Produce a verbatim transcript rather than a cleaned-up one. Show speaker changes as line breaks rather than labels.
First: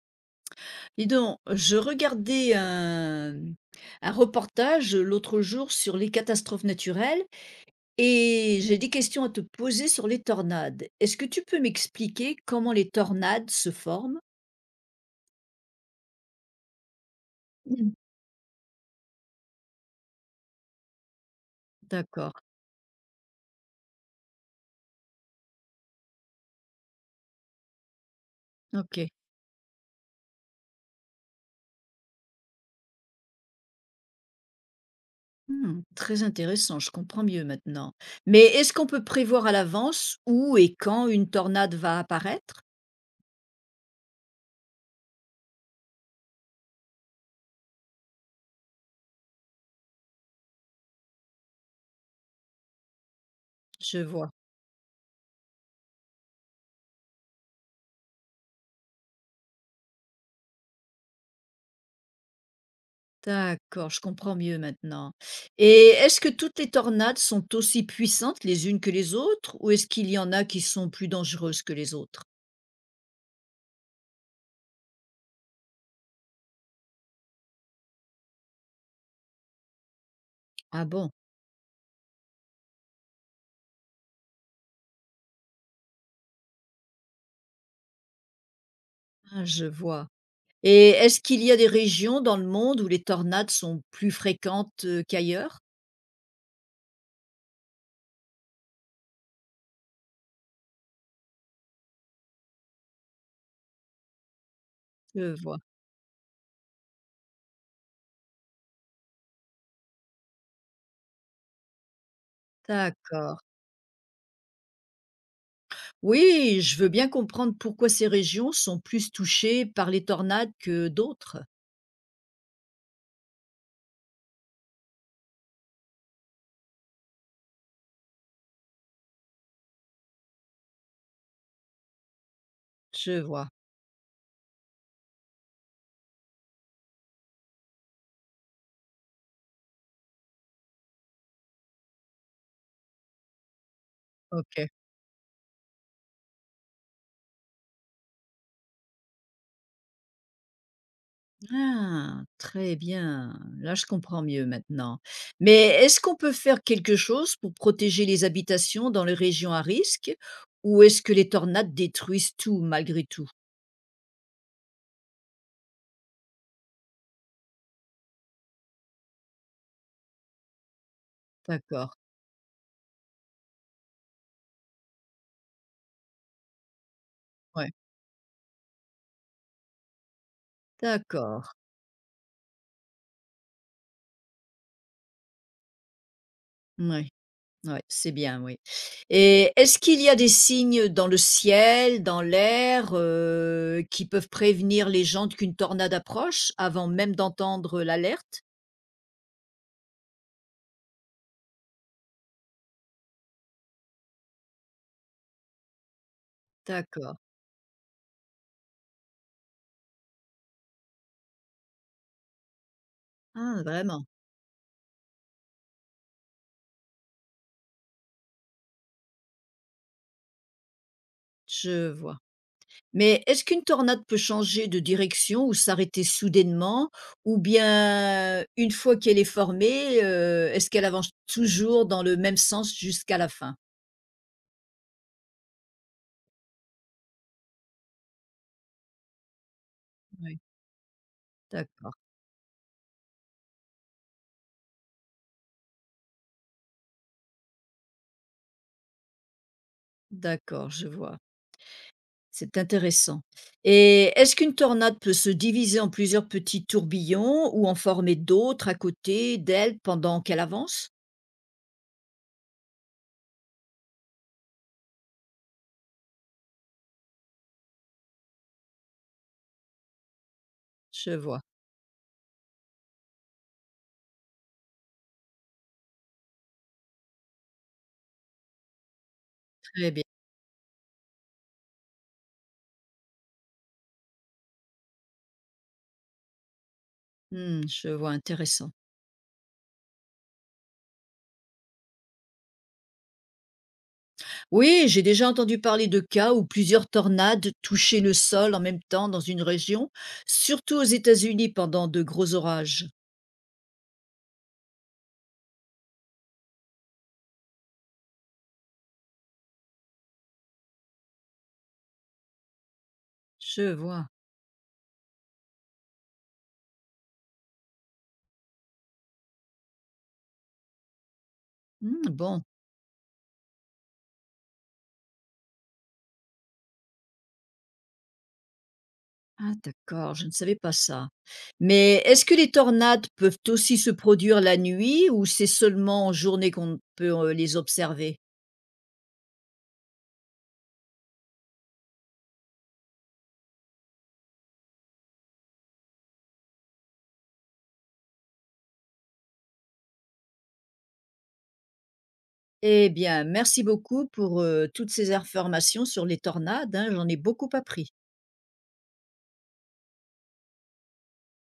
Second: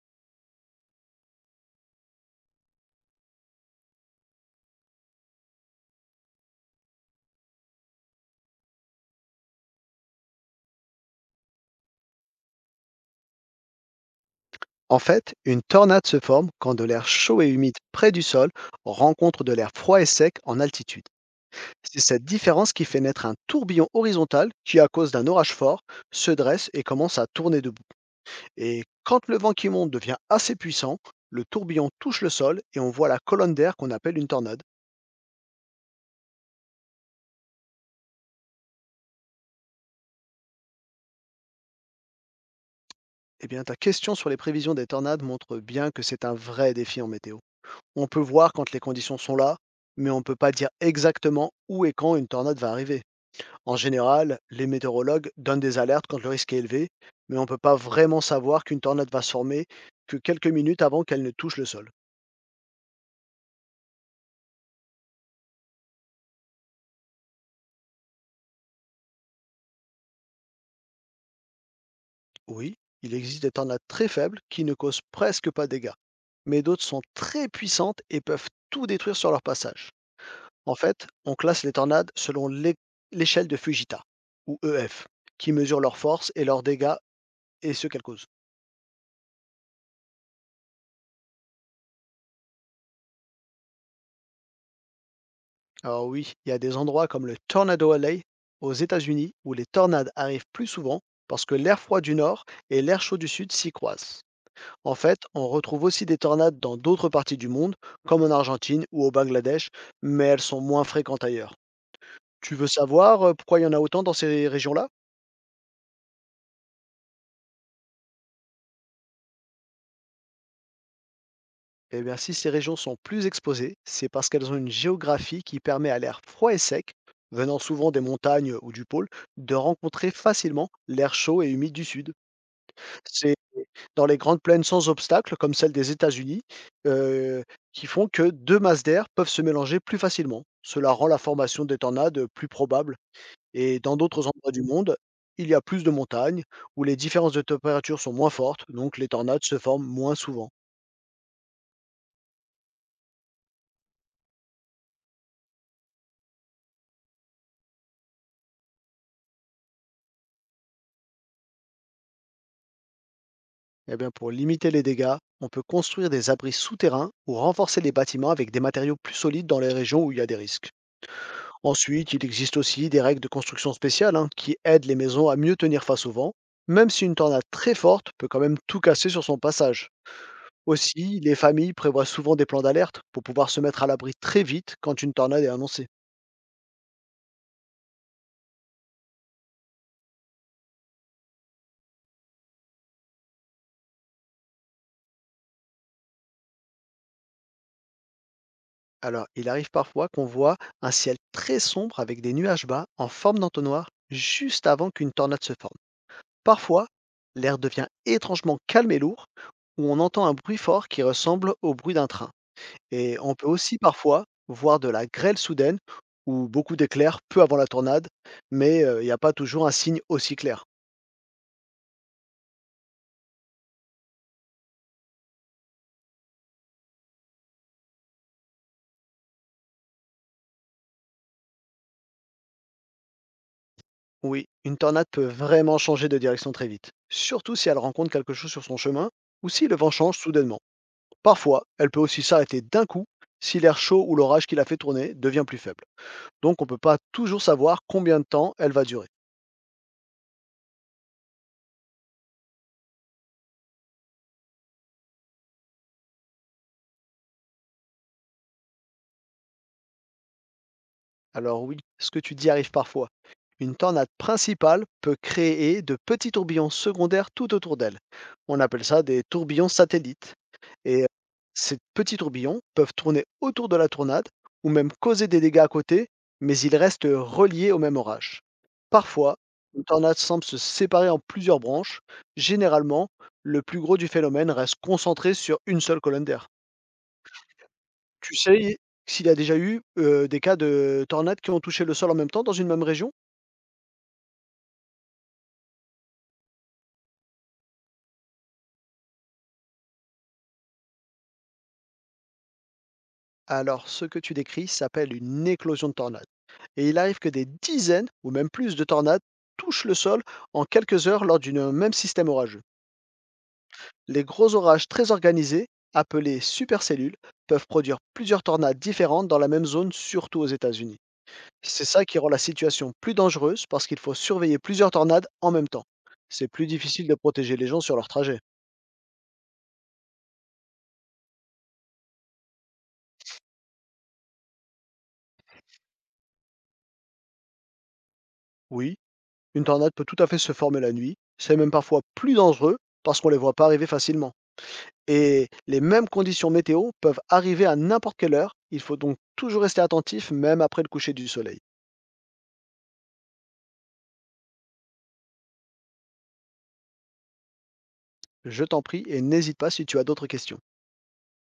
Dis donc, je regardais un, un reportage l'autre jour sur les catastrophes naturelles et j'ai des questions à te poser sur les tornades. Est-ce que tu peux m'expliquer comment les tornades se forment?
En fait, une tornade se forme quand de l'air chaud et humide
Mm.
près du sol rencontre de l'air froid et sec en altitude. C'est cette
D'accord,
différence qui fait naître un tourbillon horizontal qui, à cause d'un orage fort, se dresse et commence à tourner debout. Et
ok.
quand le vent qui monte devient assez puissant, le tourbillon touche le sol et on voit la colonne d'air qu'on appelle une tornade.
Hmm, très intéressant, je comprends mieux maintenant. Mais est-ce qu'on peut prévoir à l'avance où et quand une tornade va apparaître?
Eh bien, ta question sur les prévisions des tornades montre bien que c'est un vrai défi en météo. On peut voir quand les conditions sont là, mais on ne peut pas dire exactement où et quand une tornade va arriver. En
Je vois.
général, les météorologues donnent des alertes quand le risque est élevé, mais on ne peut pas vraiment savoir qu'une tornade va se former que quelques minutes avant qu'elle ne touche le sol.
D'accord, je comprends mieux maintenant. Et est-ce que toutes les tornades sont aussi puissantes les unes que les autres ou est-ce qu'il y en a qui sont plus dangereuses que les autres?
Oui, il existe des tornades très faibles qui ne causent presque pas de dégâts, mais d'autres sont très puissantes et peuvent tout détruire sur leur passage. En
Ah
fait,
bon,
on classe les tornades selon l'é- l'échelle de Fujita, ou E F, qui mesure leur force et leurs dégâts et ce qu'elles causent.
ah, je vois. Et est-ce qu'il y a des régions dans le monde où les tornades sont plus fréquentes euh, qu'ailleurs?
Alors oui, il y a des endroits comme le Tornado Alley aux États-Unis où les tornades arrivent plus souvent parce que l'air froid du nord et l'air chaud du sud s'y croisent. En fait,
Je
on
vois.
retrouve aussi des tornades dans d'autres parties du monde, comme en Argentine ou au Bangladesh, mais elles sont moins fréquentes ailleurs. Tu veux savoir euh,
D'accord.
pourquoi il y en a autant dans ces régions-là.
Oui, je veux bien comprendre pourquoi ces régions sont plus touchées par les tornades que d'autres.
Eh bien, si ces régions sont plus exposées, c'est parce qu'elles ont une géographie qui permet à l'air froid et sec, venant souvent des montagnes ou du pôle, de rencontrer facilement l'air chaud et humide du sud.
Je
C'est
vois.
dans les grandes plaines sans obstacles, comme celle des États-Unis, heu, qui font que deux masses d'air peuvent se mélanger plus facilement. Cela rend la formation des tornades plus probable et dans d'autres endroits du
Ok.
monde, il y a plus de montagnes où les différences de température sont moins fortes, donc les tornades se forment moins souvent.
Ah, très bien. Là, je comprends mieux maintenant. Mais est-ce qu'on peut faire quelque chose pour protéger les habitations dans les régions à risque ou est-ce que les tornades détruisent tout malgré tout?
Eh bien, pour limiter les dégâts, on peut construire des abris souterrains ou renforcer les bâtiments avec des matériaux plus solides dans les régions où il y a des risques.
D'accord.
Ensuite, il existe aussi des règles de construction spéciales hein, qui aident les maisons à mieux tenir face au vent, même si une tornade
Ouais.
très forte peut quand même tout casser sur son passage. Aussi, les
D'accord.
familles prévoient souvent des plans d'alerte pour pouvoir se mettre à l'abri très vite quand une tornade est annoncée.
Oui. Ouais, c'est bien, oui. Et est-ce qu'il y a des signes dans le ciel, dans l'air, euh, qui peuvent prévenir les gens qu'une tornade approche avant même d'entendre l'alerte?
Alors, il arrive parfois qu'on voit un ciel très sombre avec des nuages bas en forme d'entonnoir juste avant qu'une tornade se forme. Parfois,
D'accord.
l'air devient étrangement calme et lourd, où on entend un bruit fort qui ressemble au bruit d'un train. Et on peut
Ah,
aussi
vraiment.
parfois voir de la grêle soudaine ou beaucoup d'éclairs peu avant la tornade, mais heu, il n'y a pas toujours un signe aussi clair.
Je vois. Mais est-ce qu'une tornade peut changer de direction ou s'arrêter soudainement? Ou bien, une fois qu'elle est formée, heu, est-ce qu'elle avance toujours dans le même sens jusqu'à la fin?
Oui, une tornade peut vraiment changer de direction très vite, surtout si elle rencontre quelque chose sur son chemin ou si le vent change
Oui,
soudainement. Parfois, elle
d'accord,
peut aussi s'arrêter d'un coup si l'air chaud ou l'orage qui l'a fait tourner devient plus faible. Donc on ne peut pas toujours savoir combien de temps elle va durer.
d'accord, je vois. C'est intéressant. Et est-ce qu'une tornade peut se diviser en plusieurs petits tourbillons ou en former d'autres à côté d'elle pendant qu'elle avance?
Alors oui, ce que tu dis arrive parfois. Une tornade principale peut créer de petits tourbillons secondaires tout autour d'elle. On appelle ça des tourbillons satellites. Et euh,
Je vois,
Ces petits tourbillons peuvent tourner autour de la tornade ou même causer des dégâts à côté, mais ils restent reliés au même orage. Parfois, une
très bien.
tornade semble se séparer en plusieurs branches. Généralement, le plus gros du phénomène reste concentré sur une seule colonne d'air.
Mmh, je vois,
Tu
intéressant.
sais s'il y a déjà eu euh, des cas de tornades qui ont touché le sol en même temps dans une même région.
Oui, j'ai déjà entendu parler de cas où plusieurs tornades touchaient le sol en même temps dans une région, surtout aux États-Unis pendant de gros orages.
Alors, ce que tu décris s'appelle une éclosion de tornades. Et il arrive que des dizaines ou même plus de tornades touchent le sol en quelques heures lors d'un même système orageux.
Je vois.
Les gros orages très organisés, appelés supercellules, peuvent produire plusieurs tornades différentes dans la même zone, surtout aux États-Unis. C'est
Hmm,
ça qui rend la
bon,
situation plus dangereuse parce qu'il faut surveiller plusieurs tornades en même temps. C'est plus difficile de protéger les gens sur leur trajet.
ah, d'accord, je ne savais pas ça. Mais est-ce que les tornades peuvent aussi se produire la nuit ou c'est seulement en journée qu'on peut euh, les observer?
Oui, une tornade peut tout à fait se former la nuit, c'est même parfois plus dangereux parce qu'on ne les voit pas arriver facilement. Et les mêmes conditions météo peuvent arriver à n'importe quelle heure. Il faut donc toujours rester attentif, même après le coucher du soleil.
Eh bien, merci beaucoup pour euh, toutes ces informations sur les tornades, hein, j'en ai beaucoup appris.
Je t'en prie et n'hésite pas si tu as d'autres questions.